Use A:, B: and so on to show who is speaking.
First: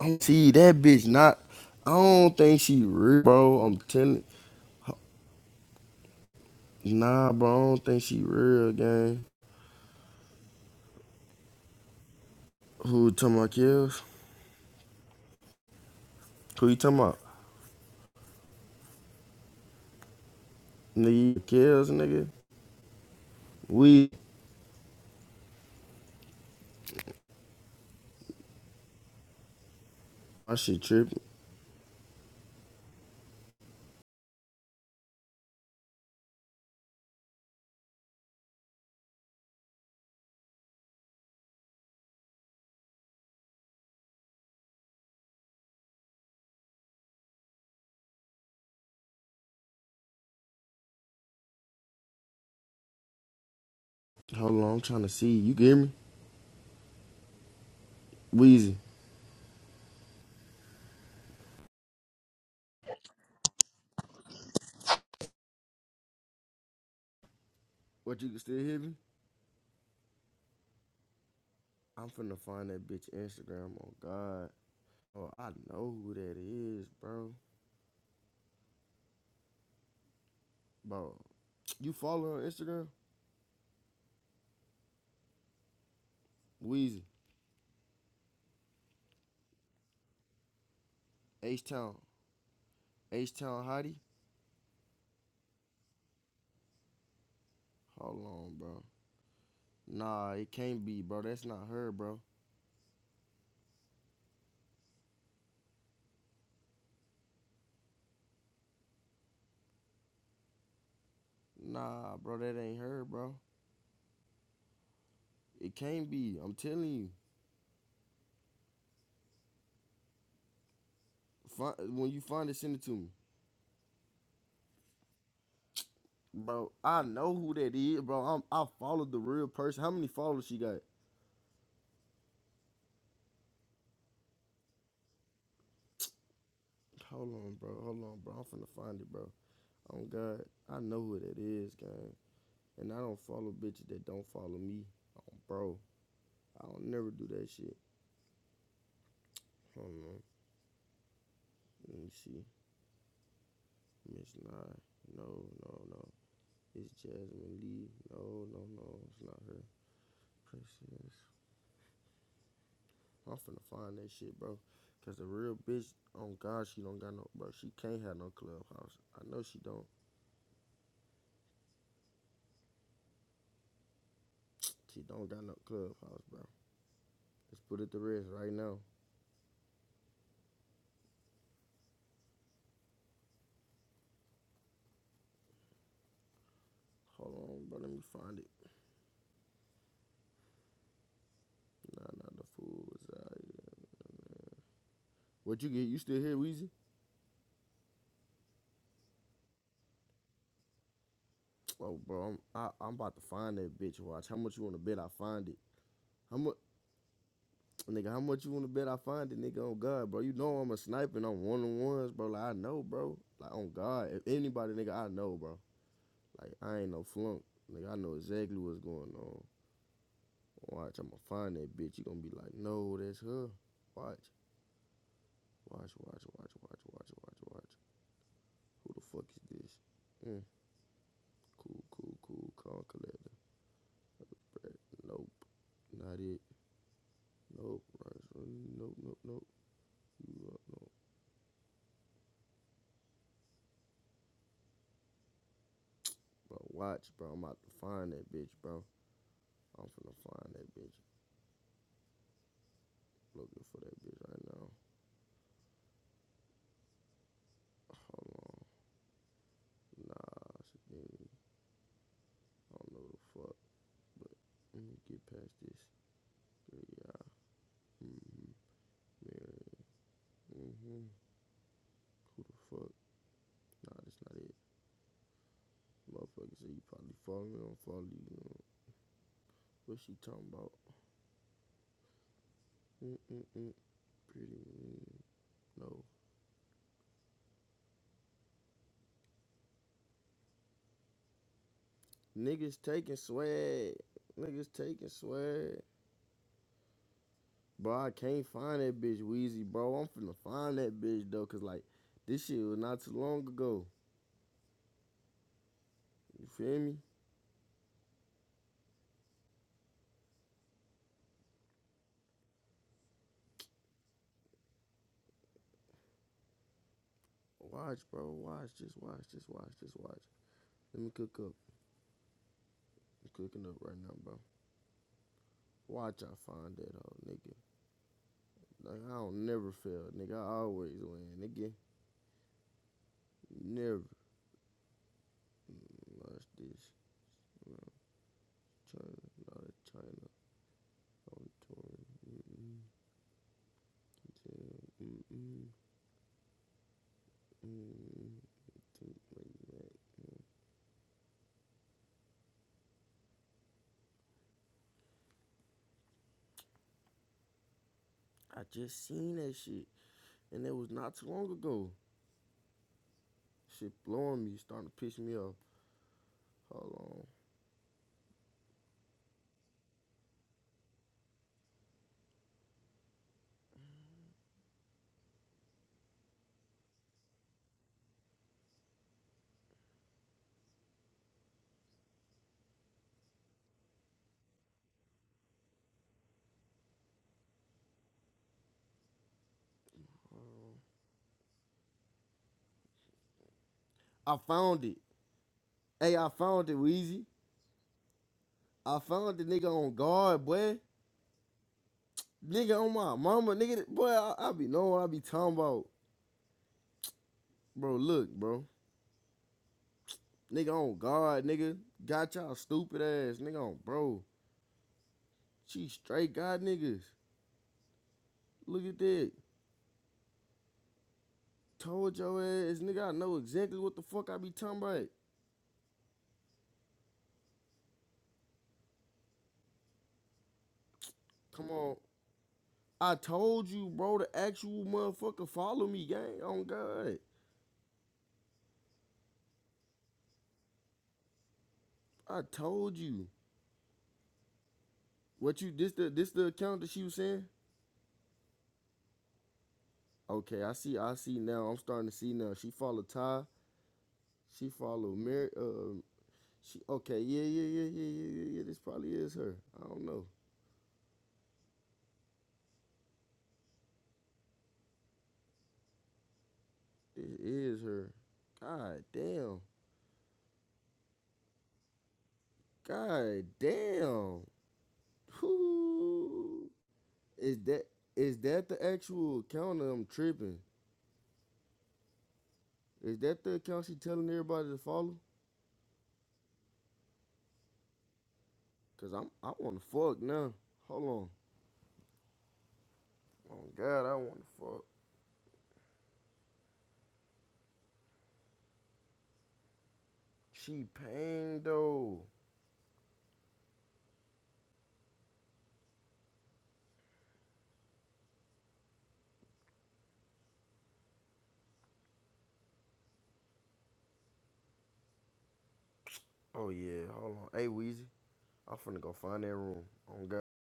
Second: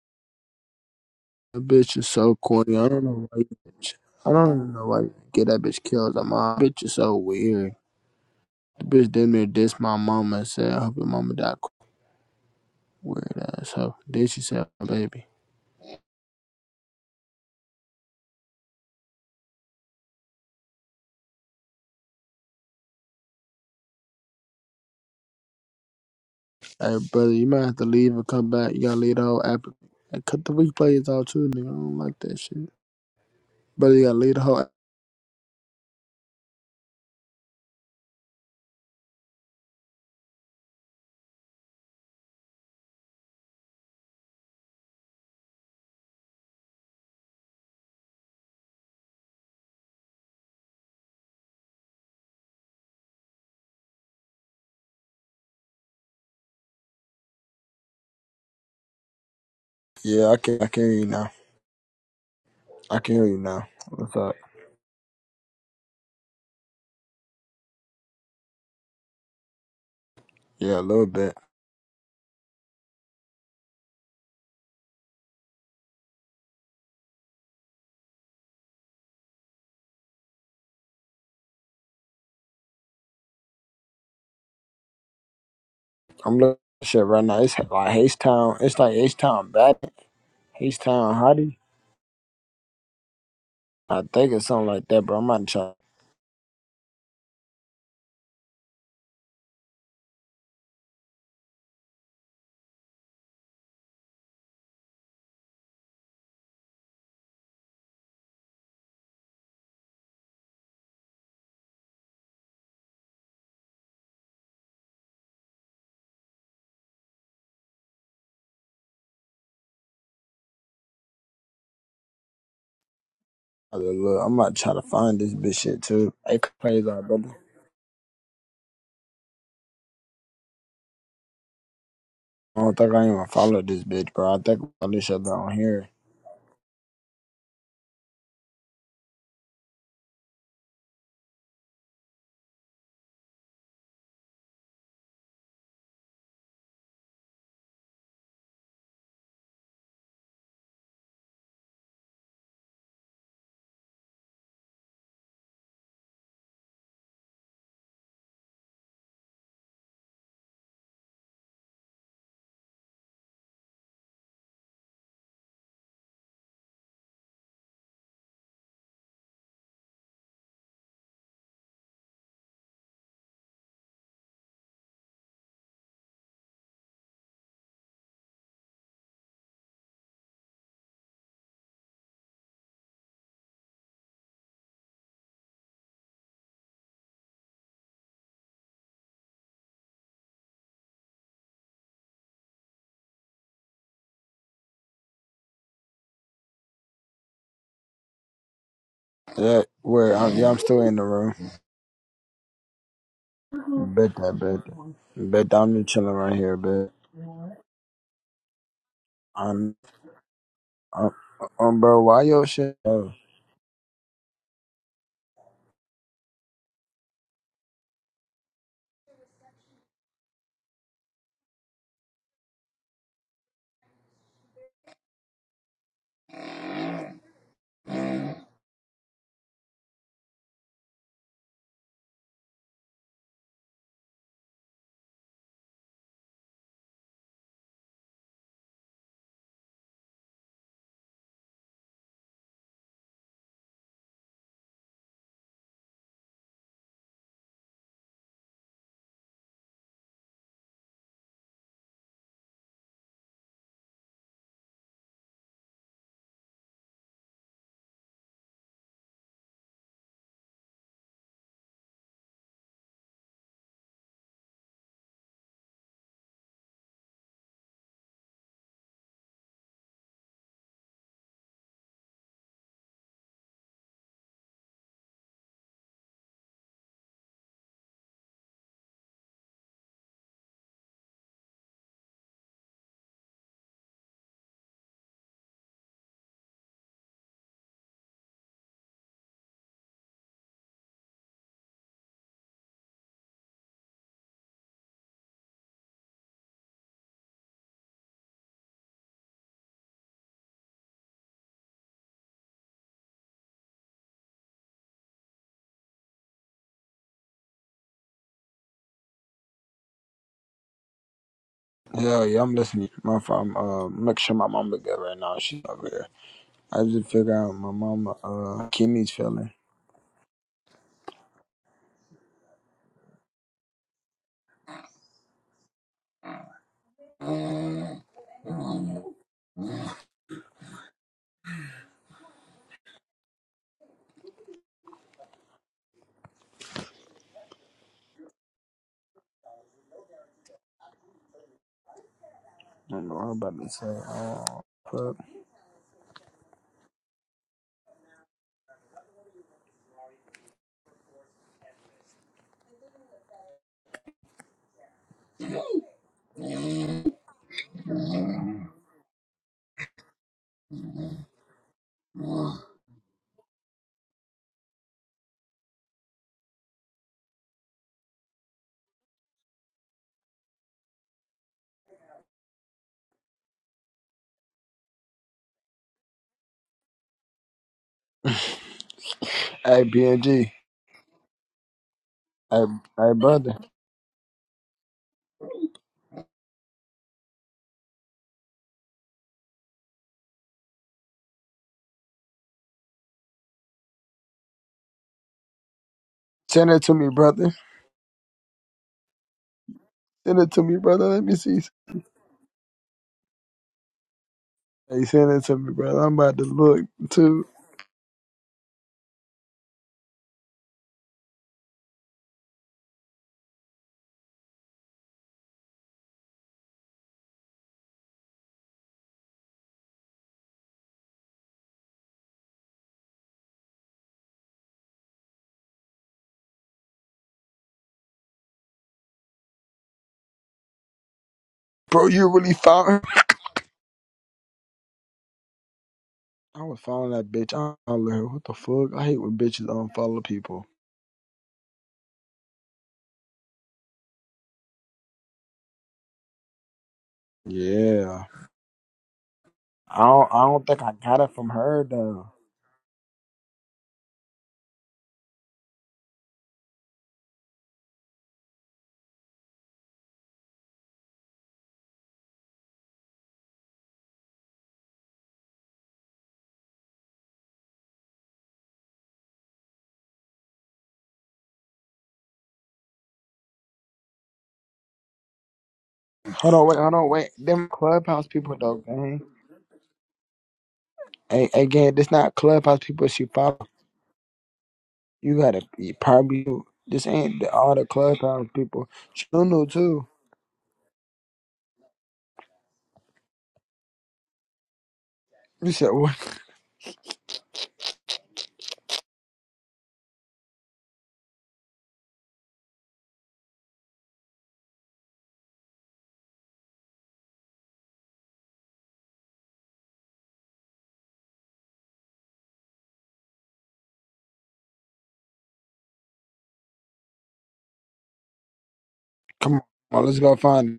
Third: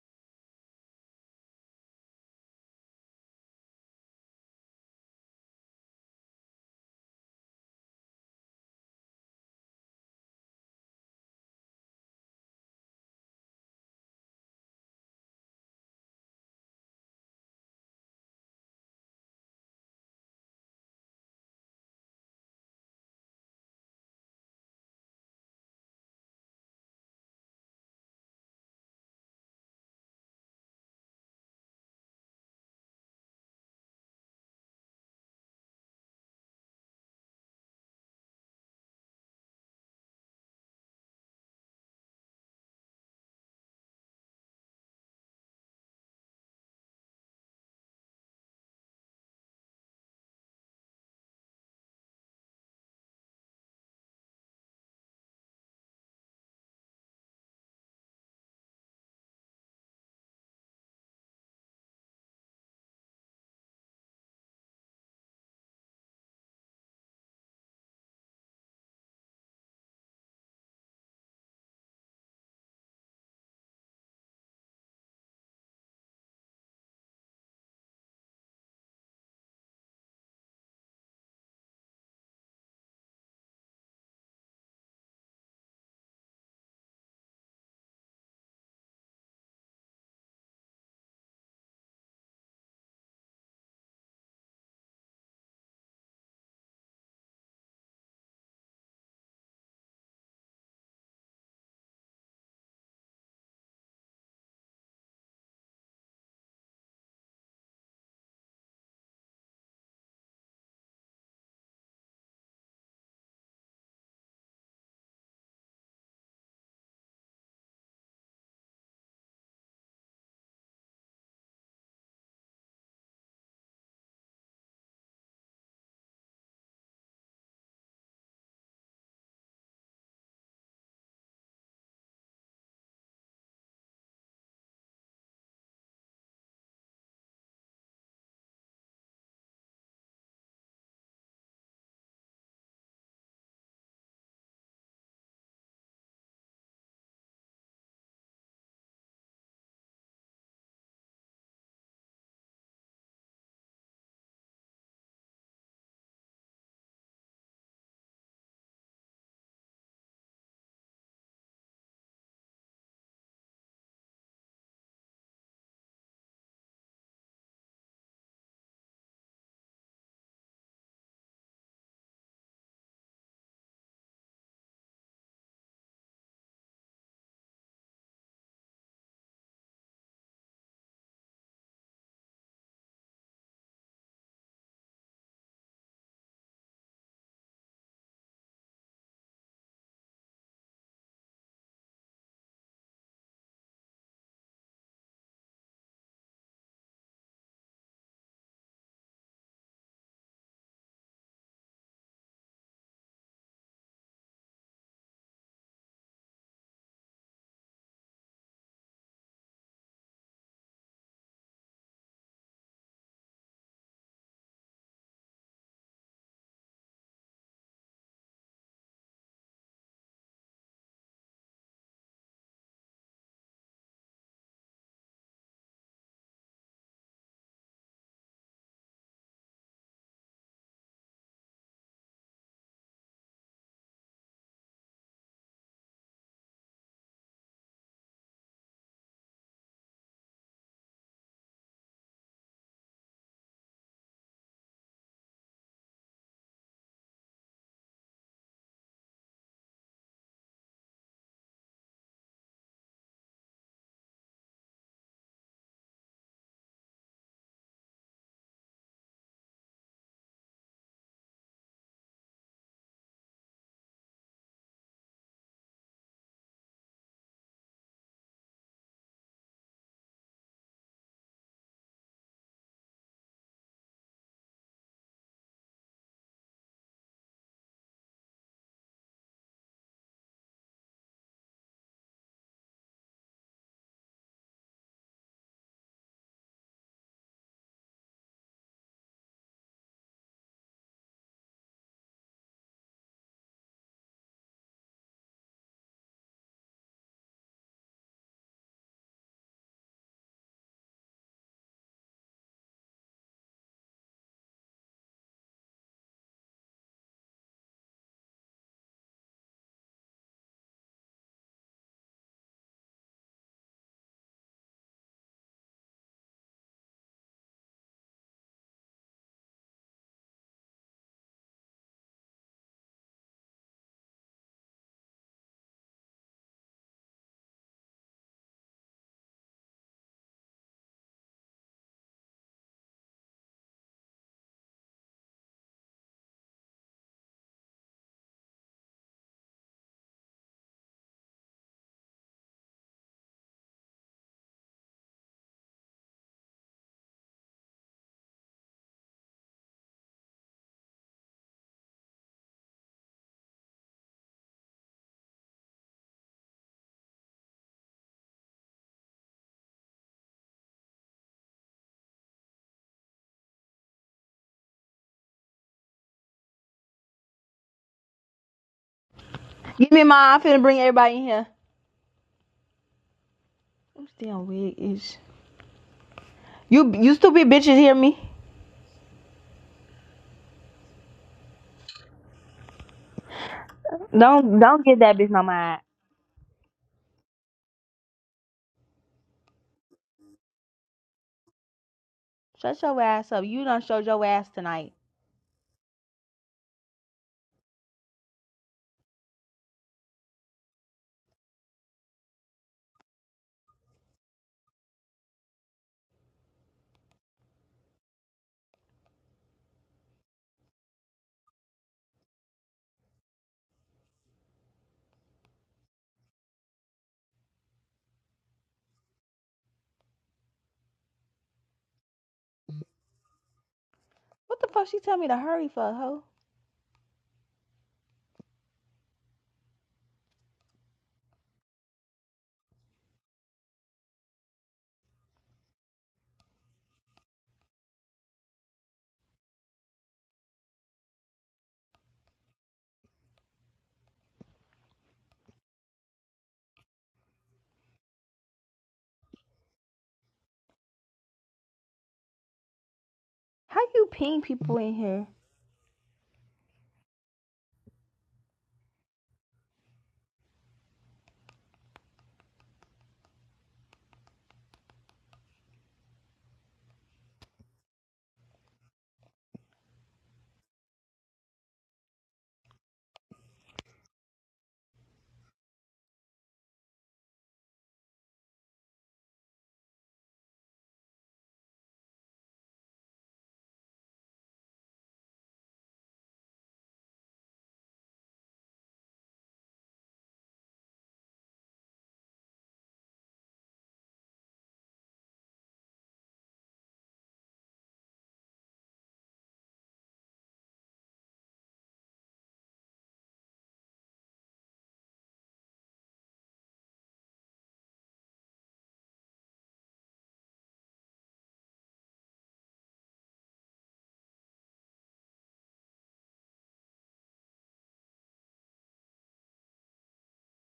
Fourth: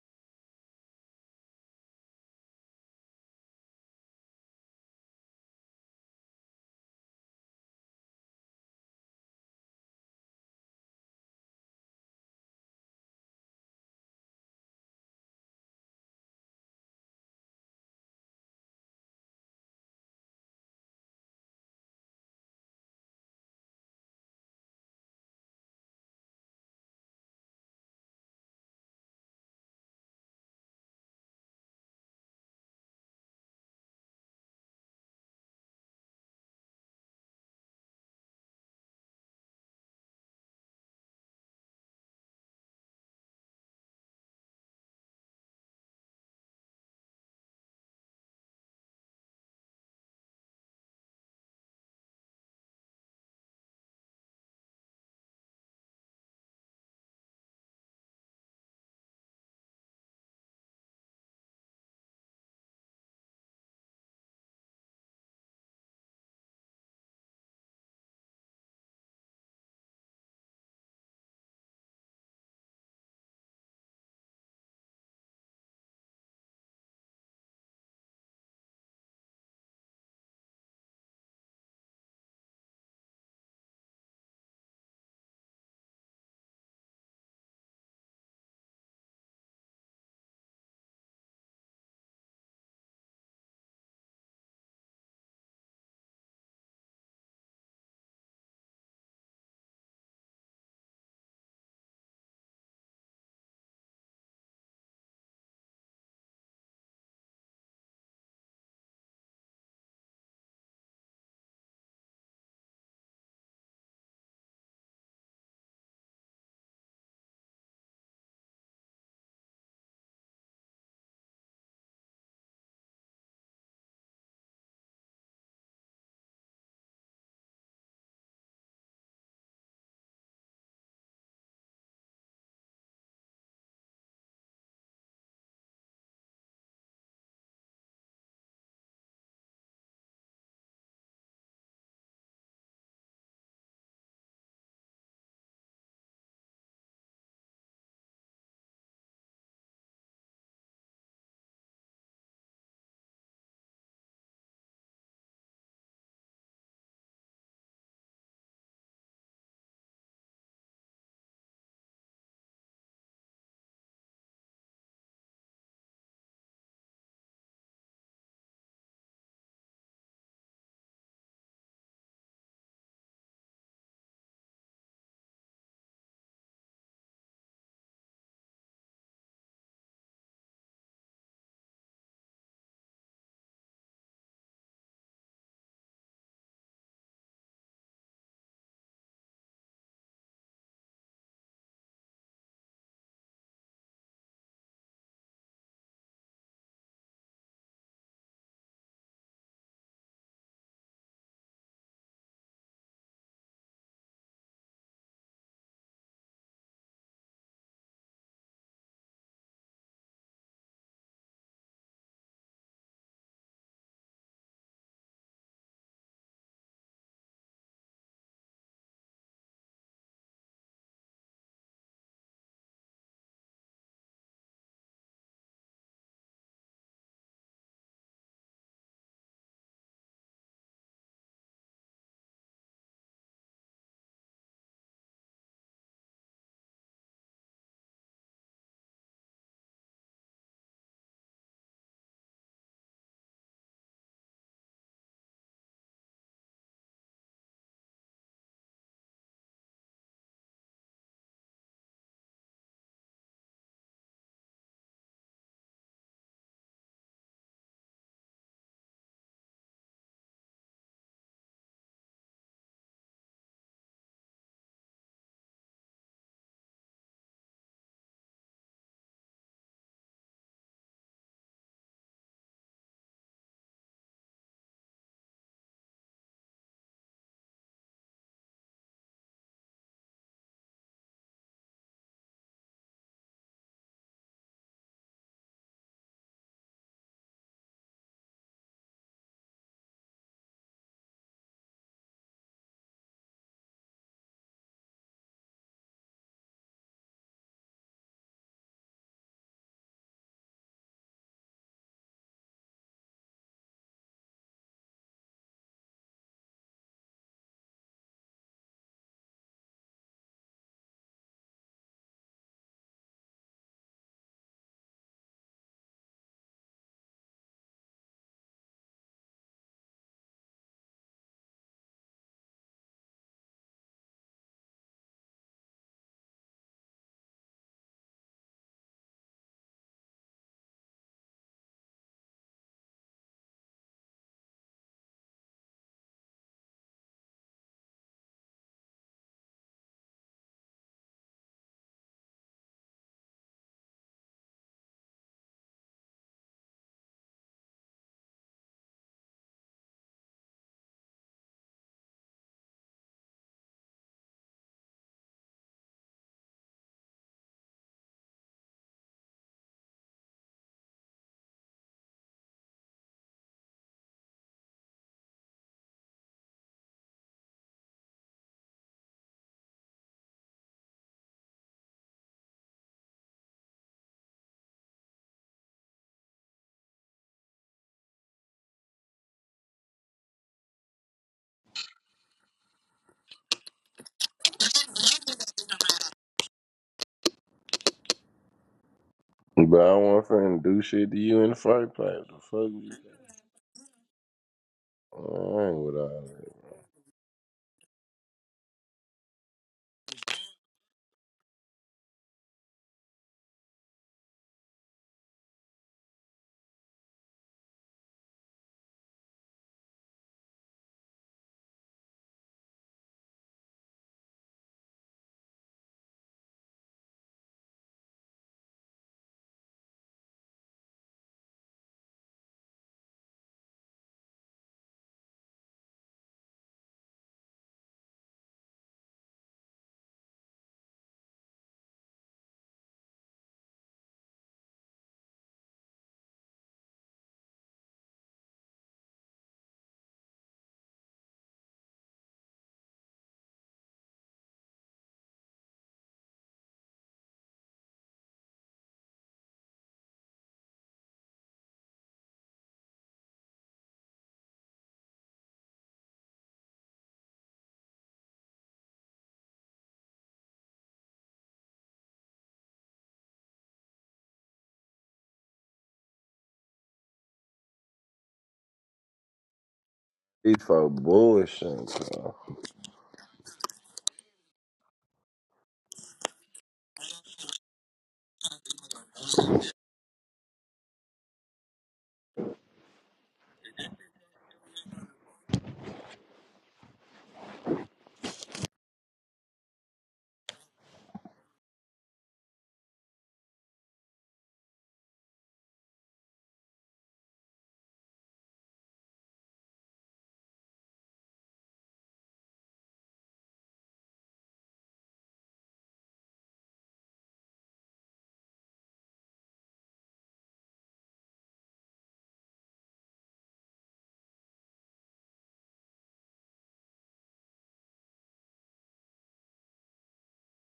A: don't See that bitch not.
B: That
A: I
B: bitch is so
A: don't think
B: corny.
A: she
B: I don't
A: real,
B: know why you
A: bro. I'm
B: bitch.
A: telling.
B: I don't even know why you get that bitch killed. That mom bitch is so
A: Nah, bro. I
B: weird.
A: don't think she real,
B: The bitch
A: gang.
B: damn near dissed my mama and said, I hope your mama died. qu-
A: Who you talking
B: Weird
A: about
B: ass hoe.
A: kills?
B: Then she said, my baby.
A: Who you talking about? Nigga, kills, nigga. We.
B: Hey, brother, you might have to leave and come back. You gotta leave the whole app. Hey, cut the
A: my shit
B: replays
A: tripping.
B: out too, nigga. I don't like that shit. Brother, you gotta leave the whole app.
A: Hold on, I'm trying to see. You get me? Weezy.
B: Yeah, I can, I can hear you now. I can hear you now. What's up?
A: What you can still hear me?
B: Yeah, a little bit.
A: I'm finna find that bitch Instagram. Oh God. Oh, I know who that is, bro. Bro, you follow her on Instagram?
B: I'm looking at
A: Weezy.
B: shit right now. It's like H Town. It's like H Town bad. H Town hottie.
A: H Town. H Town Hottie.
B: I think it's something like that, bro. I'm about to try
A: Hold on, bro. Nah, it can't be, bro. That's not her, bro. Nah, bro, that ain't her, bro. It can't be. I'm telling you. Find, when you find it, send it to me,
B: to look. I'm about to try to find this bitch shit too. Hey,
A: bro.
B: crazy, bro.
A: I know who that is, bro. I'm, I followed the real person. How many followers she got?
B: I don't think I even follow this bitch, bro. I think all this shit down here.
A: Hold on, bro. Hold on, bro. I'm finna find it, bro. Oh God, I know who that is, gang. And I don't follow bitches that don't follow me, oh, bro. I don't never do that shit. Hold on. Let me see. Miss Nye. No, no, no. It's Jasmine Lee. No, no, no, it's not her. Princess. I'm finna find that shit, bro. Cause the real bitch, on God, she don't got no, bro. She can't have no clubhouse. I know she don't. She don't got no clubhouse, bro. Let's put it to rest right now. Hold on, bro. Let me find it. Nah, not the fool What you get? You still here, Weezy?
B: Yeah, where I'm, yeah, I'm still in the room.
A: Oh, bro, I'm I, I'm about to find that bitch.
B: Bet
A: Watch how
B: that,
A: much you
B: bet
A: want to bet I
B: that.
A: find
B: Bet that
A: it.
B: I'm just chilling right
A: How much?
B: here, bet.
A: Well, Nigga, how much you wanna bet I find it, nigga?
B: I'm,
A: On God, bro. You know I'm a
B: I'm,
A: sniper and I'm one on
B: um, bro,
A: ones,
B: why
A: bro. Like
B: your
A: I
B: shit?
A: know,
B: Oh,
A: bro. Like on God, if anybody, nigga, I know, bro. Like I ain't no flunk, nigga. I know exactly what's going on. Watch, I'ma find that bitch. You gonna be like, no, that's her. Watch, watch, watch, watch, watch, watch, watch, watch. Who the fuck is this? Mm, cool, cool, cool. Call collector. Brad. Nope, not it. Nope, right. Nope, nope, nope. You up, nope. Bro, watch, bro. I'm about to find that bitch, bro. I'm finna find that bitch. Looking for that bitch right now. Hold on. Nah, she didn't. I don't know the fuck, but let me get past this. yeah. Mm-hmm. Married. Mm-hmm. Who the fuck? Nah, that's not it. Motherfucker say you probably follow me, don't follow you. What she talking about? Mm-mm-mm. Pretty mean. No. Niggas taking swag. Niggas taking swag. Bro, I can't find that bitch Weezy, bro. I'm finna find that bitch though, cause like this shit was not too long ago. You feel me?
B: yeah, yeah, I'm listening. My phone, uh, make sure my mama good right now. She over here. I just figure out my
A: Watch,
B: mama,
A: bro. Watch.
B: uh,
A: Just
B: Kimmy's
A: watch. Just
B: feeling.
A: watch. Just watch. Let me cook up. I'm cooking up right now, bro. Watch, I find that hoe, nigga. Like I don't never fail, nigga. I always win, nigga. Never. Mm, Watch this. Mm, China, not China. I'm touring. Mm-mm.
B: do know I'm about to say. Oh,
A: Damn.
B: fuck.
A: Mm-mm. Mm-mm. I just seen that shit. and it was not too long ago.
B: Mm.
A: Shit blowing me, starting to piss me off. Hold on, hold
C: Give me mine. I'm finna bring everybody in here. I'm still wig ish. You you stupid bitches hear me?
B: Hey, BNG. Hey, hey, brother.
C: Don't don't get that bitch no mind.
D: But I want finna do
A: on.
D: shit to you in the first place. The fuck
C: Shut
D: you?
C: your ass up. You done showed your
A: I
C: ass
A: found
C: tonight.
A: it.
D: I ain't with
A: Hey,
D: all
A: I
D: that.
A: found
B: Send
A: it,
B: it to me,
A: Weezy.
B: brother.
A: I found the nigga on
B: Send
A: guard,
B: it to
A: boy.
B: me, brother. Let me see.
A: Nigga on my mama, nigga. Boy, I, I be knowing what
B: Hey,
A: I be
B: send it
A: talking
B: to me,
A: about.
B: brother. I'm about to look, too.
A: Bro, look, bro. Nigga on guard, nigga. Got y'all stupid ass, nigga on bro. She straight got niggas. Look at that. Told your ass, nigga, I know exactly what the fuck I be
C: What the
A: talking
C: fuck she
A: about.
C: tell me to hurry for, hoe?
A: Come on,
B: Bro, you really found her?
A: I told you, bro, the actual motherfucker follow me, gang. On
B: I was following
A: God.
B: that bitch. I unfollowed her. What the fuck? I hate when bitches unfollow people.
A: I told you. What you this the this the account that she was saying?
B: Yeah. I don't, I
A: Okay,
B: don't
A: I
B: think I
A: see, I
B: got it
A: see
B: from
A: now. I'm
B: her,
A: starting to
B: though.
A: see now. She followed Ty.
C: How you ping
A: She
C: people in
A: followed
C: here?
A: Mary uh she okay, yeah, yeah, yeah, yeah, yeah, yeah, yeah. This probably is her. I don't know. This is her. God damn.
D: These folk bullshit. bro.
A: God damn.
B: Hold on,
A: Whoo.
B: wait, hold on, wait.
A: Is
B: Them
A: that
B: clubhouse
A: is
B: people,
A: that
B: though,
A: the
B: gang.
A: actual account I'm tripping?
B: Hey, hey, gang, this not clubhouse people
A: Is
B: she
A: that the
B: follow.
A: account she telling everybody to follow?
B: You gotta you probably this ain't the, all the clubhouse people.
A: Cause
B: She
A: I'm I
B: don't know
A: wanna
B: too.
A: fuck now. Hold on. Oh God, I wanna fuck.
B: You said what?
A: She pain though. Oh yeah, hold on. Hey Weezy, I'm finna go find that
B: Come
A: room.
B: on, let's
A: On
B: go
A: God.
B: find.